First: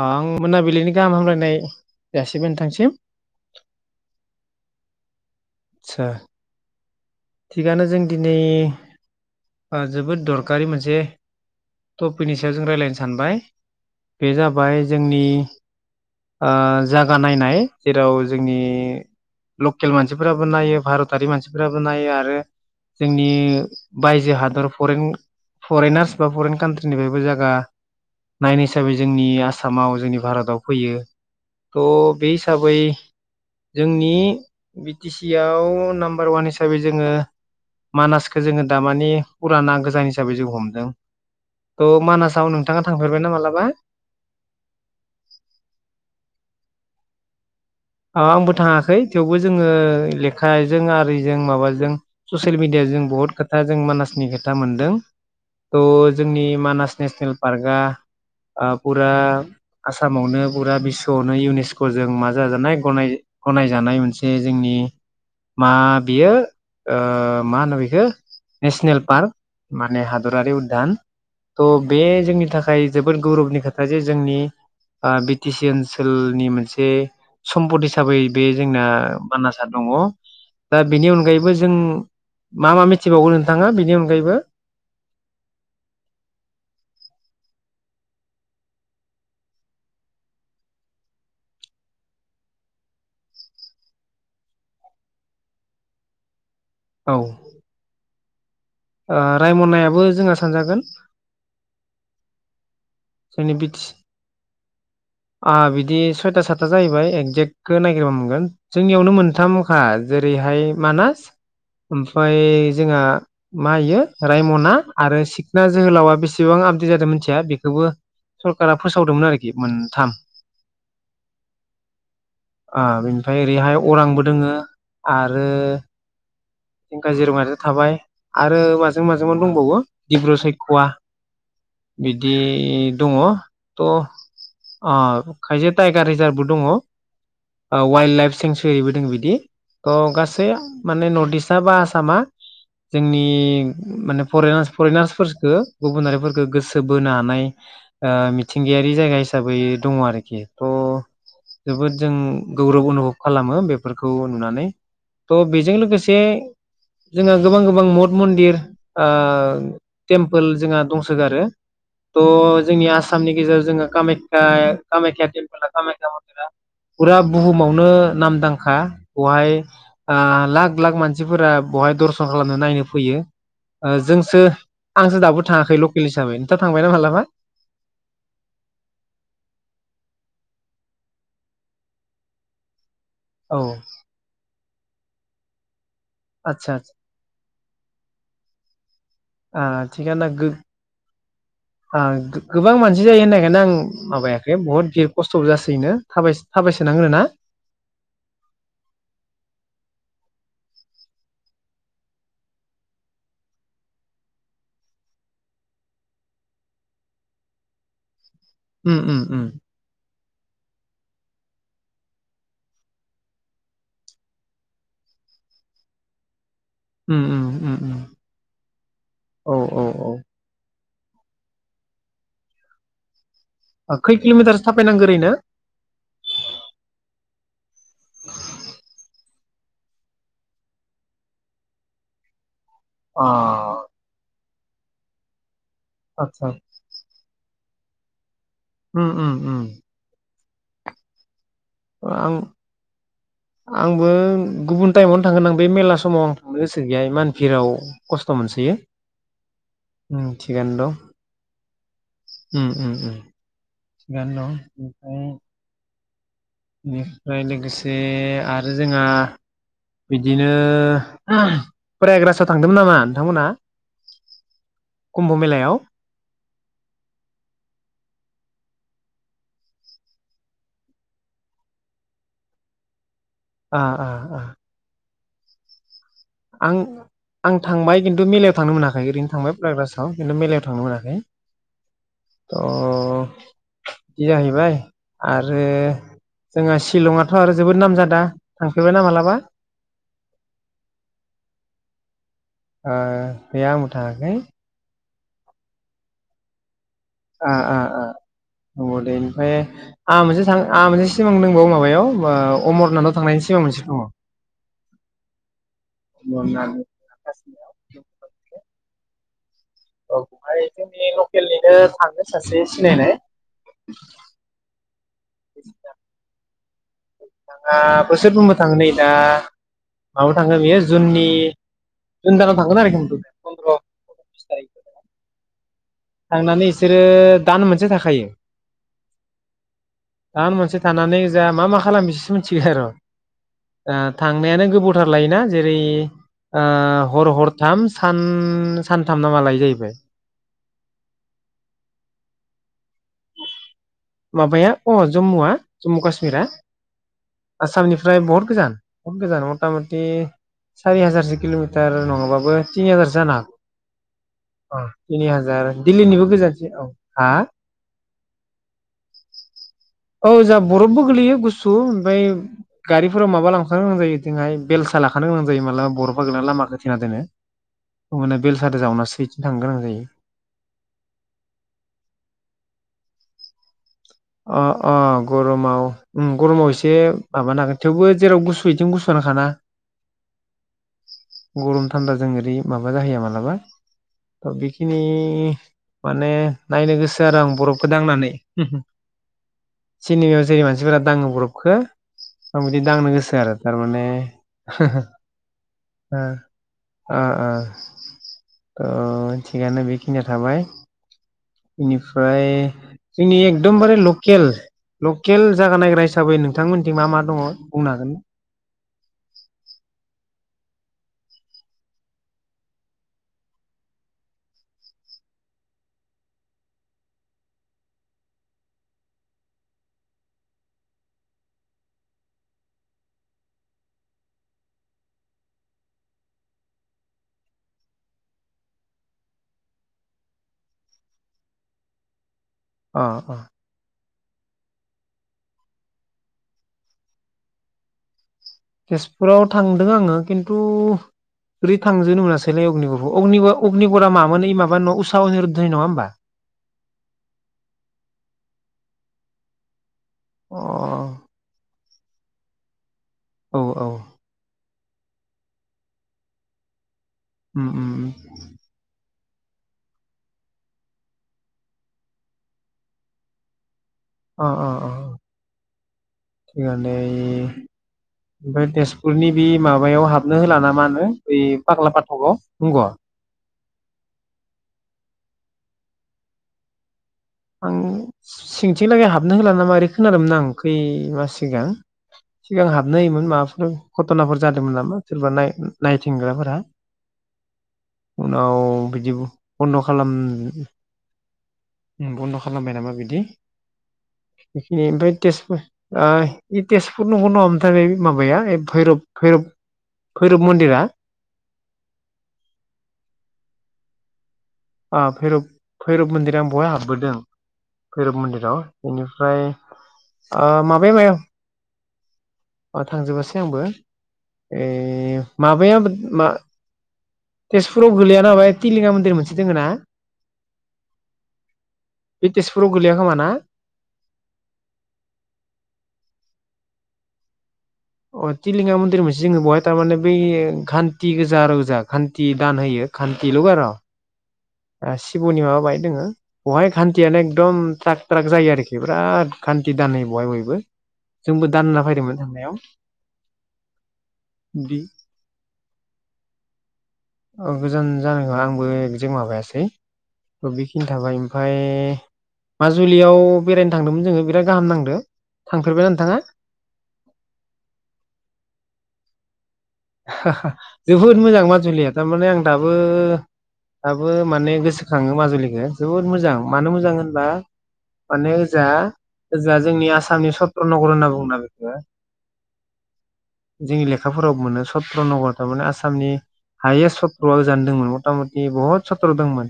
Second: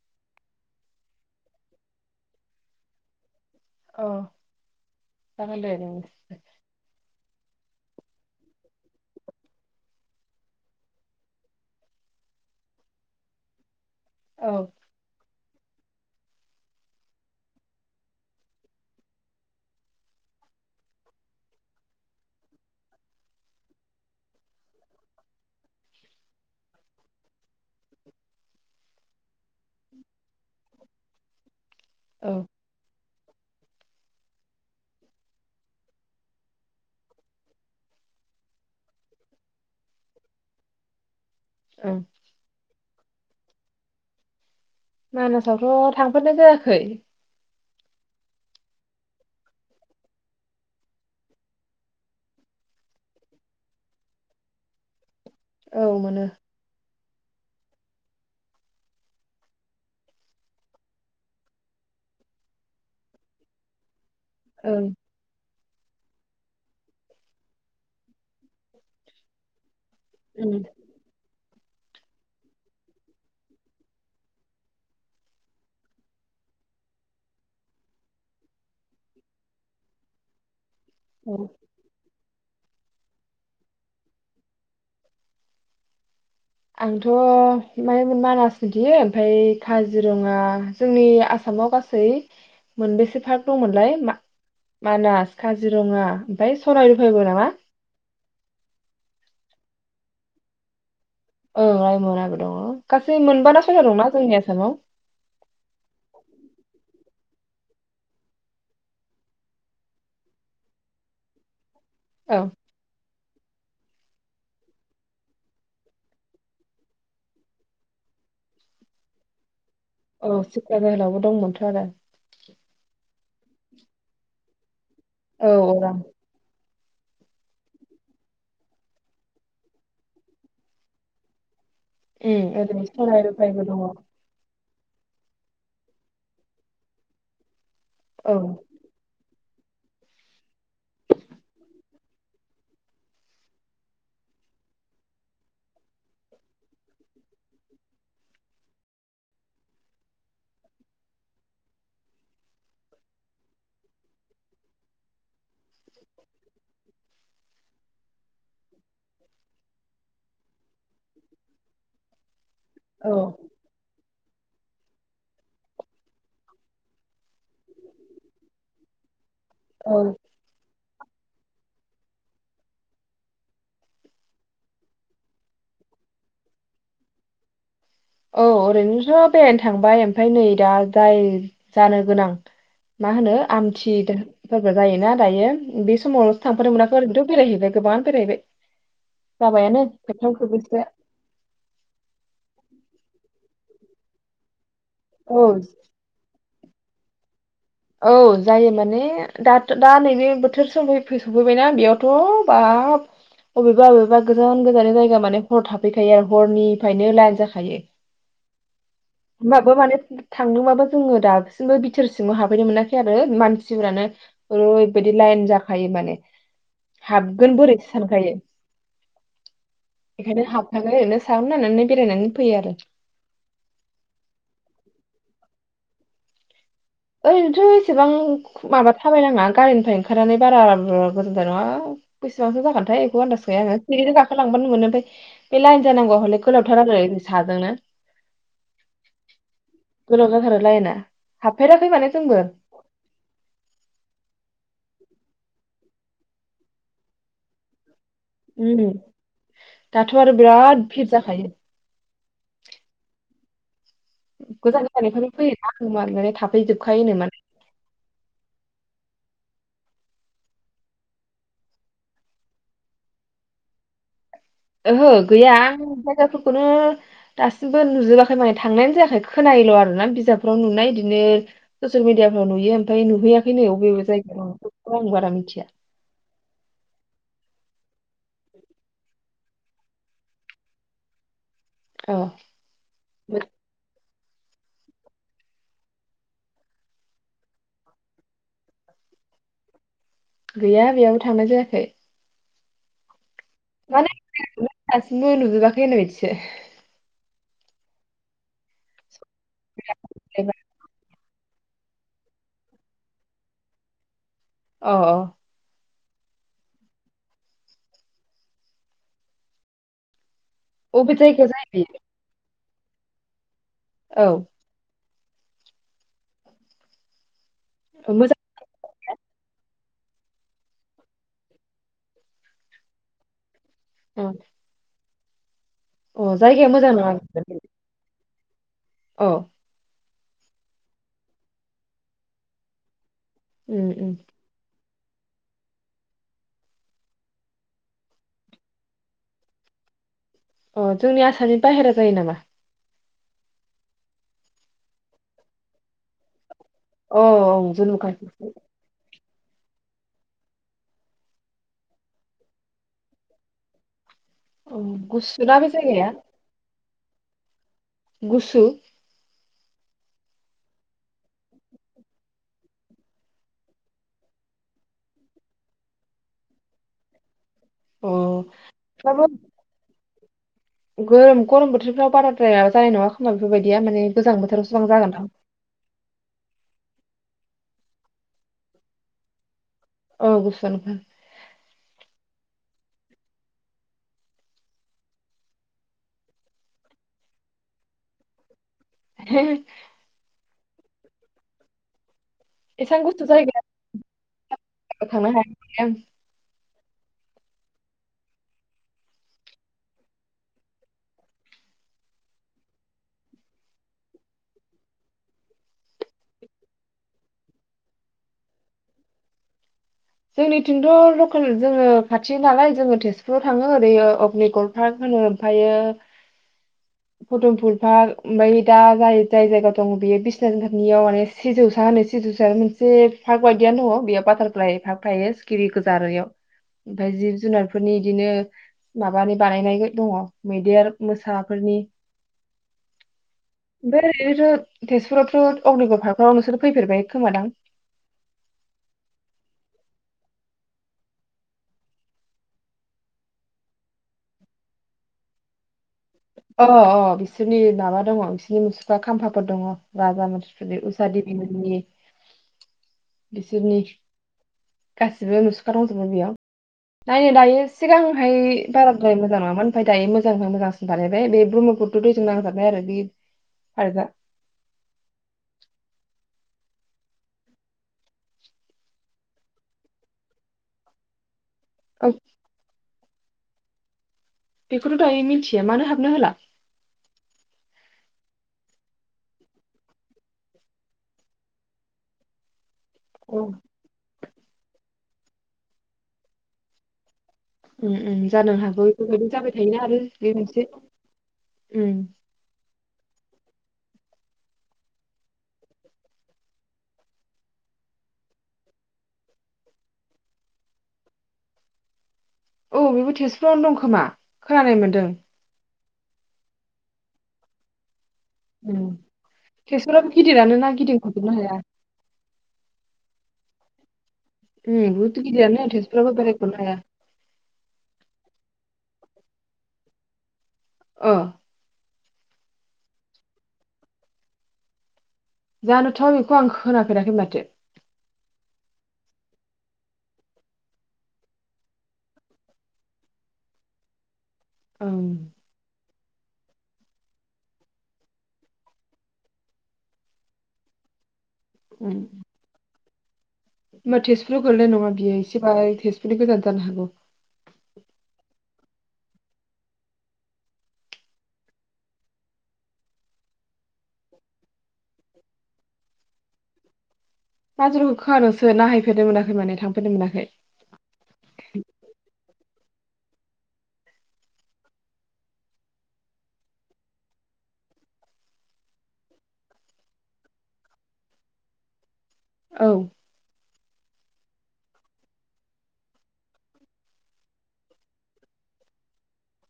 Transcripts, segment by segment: आ आं मोनाबिलिनि गाहाम हामलायनाय जासिबाय नोंथांसिम औ जागोन दे आदसा थिगानो जों दिनै जोबोद दरखारि मोनसे टपिकनि सायाव जों रायलायनो सानबाय। बे औ जाबाय जोंनि ओ जागा नायनाय जेराव जोंनि लकेल मानसिफोराबो नायो भारतारि मानसिफोराबो नायो। आरो जोंनि बायजो हादर फरेन फरेनासफ्राबो कान्ट्रिनिफ्रायबो जागा नायनो हिसाबै जोंनि आसाम आसामाव जोंनि भारताव फैयो थ बे औ हिसाबै जोंनि बि टि सि आव नाम्बार वान हिसाबै हिसाबै जोङो मानासखौ जोङो दामानि फुराना गोजान हिसाबै जों हमदों। थ ओं मानासाव नोंथाङा थां फेरबाय ना मालाबा? मानासावथ थांफेरनाय जायाखै। आंबो थाङाखै थेवबो जोङो लेखाजों आरिजों माबाजों ससियेल मिडियाजों बहुत खोथा जों मानासनि खोथा मोनदों। थ औ मोनो जोंनि मानास नेसनेल पार्कआ फुरा आसामावनो फुरा बिस्वआवनो इउनिस्क जों माजाजानाय गनाय गनायजानाय मोनसे औ मा बियो ओ मा होनो बेखौ नेसनेल पार्क। माने उम हादरारि उदधान थ' बे जोंनि थाखाय जोबोद गौरबनि खोथा जे ओ जोंनि बि टि सि ओनसोलनि मोनसे सम्पद हिसाबै बे जोंना मानासआ दङ। दा बेनि औ अनगायैबो जों मा मा मिथिबावगो नोंथाङा बिनि अनगायैबो? आंथ मान मानास मिथियो ओमफ्राय काजिरङा जोंनि आसामाव गासै मोनबेसे पार्क दंमोनलाय मान मानास काजिरङा ओमफ्राय सनाय औ रुफायबो नामा? ओ रायमनायाबो जोंहा सानजागोन। ओ राइमनाबो दङो। गासै मोनबाना सयथा दंना जोंनि आसामाव? आंहा बिदि सयथा सात जाहैबाय एकजेक्टखौ नायागिरबा मोनगोन जोंनियावनो मोनथामखा जेरैहाय मानास औ ओमफ्राय जोंहा मायो रायमना आरो सिखना जोहोलावा बेसेबां आपडेट जादों मिथिया बेखौबो सरकारा फोसावदोंमोन आरोखि मोन औ सिख्रा जोहोलावबो दंमोनथ आरो। ओमफ्राय ओरैहाय अरांबो दोङो आरो औ अरां काजिरङायाथ' थाबाय आरो माजों माजों मा दंबावो दिब्र सैख'वा बिदि ओरै दङ सनाय रुफायबो दङ थ' अ खायसे टाइगार रिजार्भबो दङ। औ वाइल्ड लाइफ औ सेनसुरिबो दों बिदि। अ गासै माने नर्थ इस्टआ बा आसामा जोंनि माने फरेनार्स फरेनार्सफोरखौ गुबुनारिफोरखौ गोसो बोनो हानाय ओ मिथिंगायारि जायगा हिस साबै दङ आरोखि थ' जोबोद जों गौरब अनुभब खालामो बेफोरखौ नुनानै। थ' बेजों लोगोसे जोंहा गोबां गोबां मद मन्दिर ओ टेमपोल जोंहा दंसोगारो थ' जोंनि औ आसामनि गेजेराव जोङो कामाय ख्या कामायख्या टेमपोला कामायख्या मन्दिरा फुरा बुहुमावनो नामदांखा बहाय औ ओ लाख लाख मानसि सिफोरा बहाय दर्शन खालामनो नायनो फैयो जोंसो आंसो दाबो थाङाखै लकेल हिसाबै नोंथां थांबाय ना मालाबा? औ ओरैनोथ' बेरायनो थांबाय ओमफाय नै दा जाय जानो गोनां मा होनो औ आमथि दोहोरोम [unintelligible] जायो ना दायो बि समावल‌'सो आदसा थांफानोनो मोनाखै ओरथ' बेरायहैबाय गोबांनो बेरायहैबाय आ जाबायानो थिगानो खेबथाम गो खेब्रैसोया। बिदि जायो होननायखायनो आं माबायाखै बहुद भिर खस्थ'बो औ जासोयो नो थाबाय थाबायसोनांगोनो ना? औ जायो माने दा दा नैबे बोथोर सफै सफैबायना बेयावथ' बाब अबेबा अबेबा गोजान गोजान जायगा माने हर थाफैखायो आरो हरनिफ्रायनो लाइन जाखायो। उम उम उम होनबाबो माने फै थांदोंबाबो जोङो दासिमबो बिथोरसिम हाब नो मोनाखै आरो मानसिफोरानो ओरैबायदि लाइन जाखायो माने। उम उम हाबगोन उम बोरैथो उम सानखायो औ औ औ बेखायनो हाब बा ओरैनो सायावनो नायनानै बेरायनानै फैयो आरो। ओ खै किलमिटारसो थाबायनांगौ ओरैनो? ओरैनोथ' बेसेबां खु माबा थाबायनाङा। गारिनिफ्राय ओंखारनानै बारा गोजोनथार नङा बेसेबांसो जागोन बेखौ अ आन्दास गैया आङो। लांबानो मोनो ओमफाय बे लाइन जानांगौवा हले आदसा गोलावथार आरो साजोंनो उम उम उम गोलाव जाथारो लाइना हाबफेराखै माने आं जोंबो आंबो गुबुन टाइमावनो थांगोन आं बे मेला समाव आं थांनो गोसो गैया इमान भिराव। खस्थ मोनसोयो उम दाथ' उम आरो थिगानो बिराद दं भिर जाखायो उम उम उम। गोजान थिगानो दं गोजाननिफ्रायबो ओमफ्राय फैयोना [unintelligible] [unintelligible] माने बेनिफ्राय लोगोसे आरो जोंहा बिदिनो पोरायग्रासआव थांदोंमोन नामा नोंथांमोनहा? ओहो कुम्भ गैया मेलायाव आं जायगाफोरखौनो दासिमबो नुजोबाखै माने थांनायानो जायाखै खोनायोल आरोना बिजाबफोराव नुनाय इदिनो ससियेल मिडियाफ्राव नुयो ओमफ्राय नुहैयाखै। फैनायाव आ बेबो आ आ जायगायाव औ [unintelligible] बारा मिथिया। आं आं थांबाय खिन्थु मेलायाव थांनो मोनाखै ओरैनो थांबाय पाइग्रासाव खिन्थु मेलायाव थांनो मोनाखै। औ। थ' बिदि जाहैबाय आरो जोंहा सिलंआथ आरो जोबोद नाम जादा थांफेरबायना मालाबा? गैया बेयावबो थांनाय जायाखै। ओह गैया आंबो माने थाङाखै। [unintelligible] नुजोबाखै होन्नाय बादिसो ओ ओ ओ [unintelligible] ओमफाय आंहा मोनसे एबा थां आंहा मोनसे सिमां दोंबावो माबायाव अमरनाथआव थांनायनि सिमां मोनसे दङ। अह अह। याव [unintelligible] बेवहाय जोंनि अबे जायगायाव जायो लकेलनिनो बेयो थांङो सासे सिनायनाय। औ। [unintelligible] बिथाङा मोजां बोसोरफ्रबो थाङो नै। दा माबायाव थांगोन बेयो जुननि जुन दानाव थांगोन आरोखि मथुथे फन्द्र, अ बिस तारिक फोराव। अ जायगाया थांनानै मोजां बिसोरो नङा बेफोर। दान मोनसे थाखायो। अ। दान मोनसे थानानै जोहा मा मा खालाम बिसोरसो मिथिग आरो। उम ओ उम थांनायानो गोबाव थार लायोना जेरै ओ हर हरथाम, सान सानथाम ना मा लायो जाहैबाय। अ, जोंनि आसामनि बायहेरा जायो नामा? माबाया अ, जम्मुआ जम्मु काश्मिरा? औ औ जम्मु काश्मीर। बहुद गोजान। मथा मथि सारि हाजारसो किल'मिटार नङाबाबो थिनि हाजारसो जानो हागौ। अ, तिनि गुसु ना बे हाजार। जायगाया दिल्लीनिबो गोजानसिन औ। हा? गुसु? औ जाहा बरफबो गोलैयो गुसु‌। ओमफ्राय गारिफोराव माबा लांखानो गोनां जायो इजोंहा बेलसा लाखानो गोनां जायो मालाबा बरफा गोलैना लामाखौ होथेना दोनो। ओमबाना अ बेलसादो बाबो जावनासो इथिं थांनो गोनां जायो। गोरोम गरम बोथोरफ्राव बाराद्राया जानाय नङा खोमा बेफोरबायदिया माने गोजां अ बोथोरावसो बां अ जागोन दां गरमाव, उम गरमाव एसे माबानो हागोन। थेवबो जेराव गुसु इथिं गुसुवानो खाना। औ गुसुआनो गरम थान्दाजों ओरै माबा जाहैयो मालाबा। थ बेखिनि माने नायनो गोसो आरो आं बरफखौ दांनानै। सिनेमायाव जेरै मानसि फोरा दाङो बरफखो आं बिदि एसेबां दांनो गुसु गोसो आरो। जायगायाव थारमाने थांनो हायाखै आं ओ ओ ओ थिगानो बेखिनिया थाबाय, इनिफ्राय जोंनि ए एकदमबारे लकेल, लकेल जागा नायग्रा हिसाबै नोंथांमोनथिं मा मा दङ बुंनो हागोन? जोंनिथिंथ' लकेल जोङो खाथि नालाय जोङो तेजपुराव थाङो ओरै अग्निगर पार्क होनो ओमफायो पदमपुल पार्क ओमफ्राय दा जाय जाय जायगायाव दङ' बेयो बिस्वानादगादनियाव माने सिजौसा होनो सिजौसा मोनसे पार्क बायदियानो दङ। बेयो बाटारफ्लाय पार्क ओमफायो सिखिरि गोजा आरो एयाव। ओमफ्राय जिब जुनारफोरनि इदिनो माबानि बानायनाय दङ' मैदेर, मोसाफोरनि अ अ। ओरैनोथ' तेजपुरावथ' अग्निगर पार्कगाव नोंसोर फैफेरबाय खोमा दां? तेजपुराव थांदों आङो खिन्थु ओरै थांजोबनो मोनासैलाय अगनिगरखो अगनिगर अगनिगरा मामोन ओइ माबा न' उषा अनिरुध्रनि नङा होनबा? अ अ बिसोरनि माबा दङ' बिसोरनि मुसुखा खाम्फाफोर दङ'। राजा अ मानसिफोरनि उषा देबि मोननि औ बिसोरनि। औ गासिबो मुसुखा दंजोबोमोन बेयाव। नायनो दायो उम उम सिगांहाय बारा द्राय मोजां नङामोन ओमफाय दायो मोजांनिफ्राय मोजांसिन बानायबाय बेे ब्रम्हपुथ्र दैजों नांजाबनाय आरो पार्कआ अ अ अ थिगानो दे ओइ ओमफ्राय तेजपुरनि बे माबायाव हाबनो होला ना मा नो ओइ फाग्ला औ फाथ'गाव नंग'? बेखौथ' दायो मिथिया मानो हाबनो होला? आं सिंथिंलागै हाबनो होला नामा ओरै खोनादोंमोन आं खै मास सिगां सिगां हाब होयोमोन औ माबाफोर घटनाफोर जादोंमोन नामा? सोरबा नाय-नायथिंग्राफोरा। उम उम जानो हागौ बेफोरबायदि जाबाय थायोना बन्द' आरो बे मोनसे उम उम बन्द खालामबाय नामा बिदि। बेखि ओमफ्राय तेजपुर ओ इ तेजपुर नंगौ नङामोन्थाय बे माबाया भैरब भैरब भैरब मन्दिरा। औ बेबो तेजपुरावनो दं खोमा। खोनानाय आ मोन्दों भैरब भैरब मन्दिरा बहाय हाब बोदों। भैरब मन्दिराव उम। बेनिफ्राय तेजपुराबो गिदिरानो ओ ना माबाया [unintelligible] गिदिंख'जोबनो हाया ओ थांजोबासै आंबो। ए उम बुहुद गिदिरानो माबायाबोद तेजपुराबो मा बेरायख'नो हाया तेजपुराव गोलैया ना माबाया तिलिङा दिर मोनसे दङो ना। अ। बे तेजपुराव गोलैया खोमा ना? जानोथ बेखौ आं खोनाफेराखै माथो। अ तिलिङा मन्दिर मोनसे दङो बेवहाय थारमाने बै खान्थि गोजा आरो गोजा खान्थि दान होयो खान्थिल आर। ओ ओं सिबुनि माबा बाहाय दोङो। बहाय खान्थियानो एकदम थ्राग थ्राग जायो आरोखि बिराद खान्थि दान होयो बहाय बयबो। जोंबो दान होना उम। फैदोंमोन थांनायाव। होमबा तेजपुराव गोलैनाय बि नङा बियो एसे बाहाय तेजपुरनि गोजान जानो हागौ। अयेक जों माबायासै बेखिनि थाबाय ओमफाय माजुलियाव बेरायनो थांदोंमोन जोङो बिराद गाहाम नांदो थांफेरबाय नोंथाङा? माजुलिखौ खोनादोंसो नाहैफेरनो मोनाखै माने थां आहाहा जोबोद मोजां माजुलिया थारमाने आं दाब बो दाबो माने गोसोखाङो माजुलिखौ जोबोद मोजां मानो मोजां होनबा माने ओजाहा ओजाहा जोंनि आसामनि सत्र नगर होनना बुङोना बेखौ। औ। जोंनि लेखाफोरावबो मोनो। सत्र नगर थारमाने आसामनि हायेस्ट सत्रआ जानदोंंमोन मथा मथि बहुत सत्र दंमोन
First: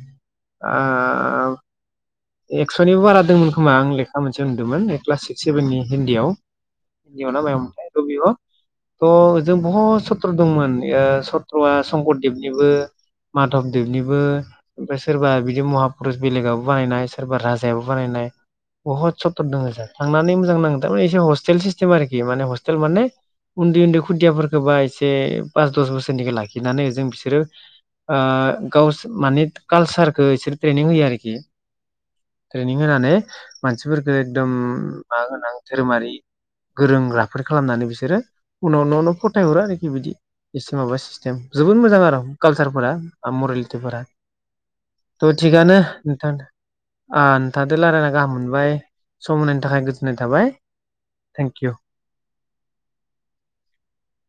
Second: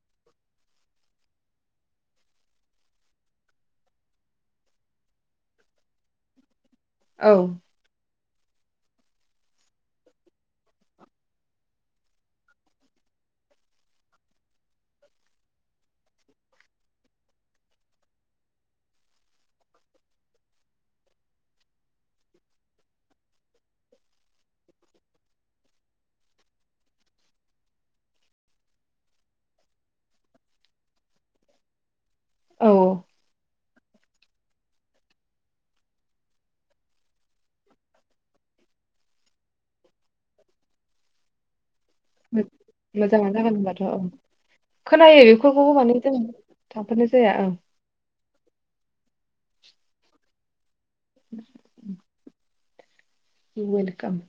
ओ एक्सनिबो बारा दंमोन खोमा आं लेखा मोनसेआव नुदोंमोन ऐ क्लास सिक्स सेभेननि हिन्दीयाव। हिन्दी आव औ ना मायाव मोन्थाय [unintelligible] त जों बहत स त्र दंमोन ए सत्रा संकरदेब निबो माधबदेबनिबो ओमफ्राय सोरबा बिदि महा फुरुस बेलेगाबो बानायनाय सोरबा राजायाबो बानायनाय बहुत सत्र दं जा थांनानै मोजां नांगो थारमाने एसे हस्टेल सिस्टेम आरखि माने हस्टेल माने उन्दै उन्दै खुदियाफोरखौ बाय सि एसे पास दस बोसोरनिखौ लाखिनानै ओजों बिसोरो ओ गावस माने काल्शारखौ एसे ट्रेनिं होयो आरोखि। औ ट्रेनिं होनानै मानसिफोरखौ एकदम मा होना धोरोमारि गोरों गोराफोर खालामनानै बिसोरो उनाव न' न' फथायहरो आरो। [unintelligible] एसे माबा सिसतेम जुग जोबोद मोजां आरो मो- कालसारफोरा ओ मोजाङानो जागोन होनबाथ' औ मरेलिटिफोरा खोनायो थ' बेफोरखौबो थिगनो माने जों नोंथां थांफेरनाय ओ जाया औ नोंथंदो रायलायना गाहाम मोनबाय सम होनाय थाखाय गोजोन्नाय थाबाय। Thank you. इव वेलकाम।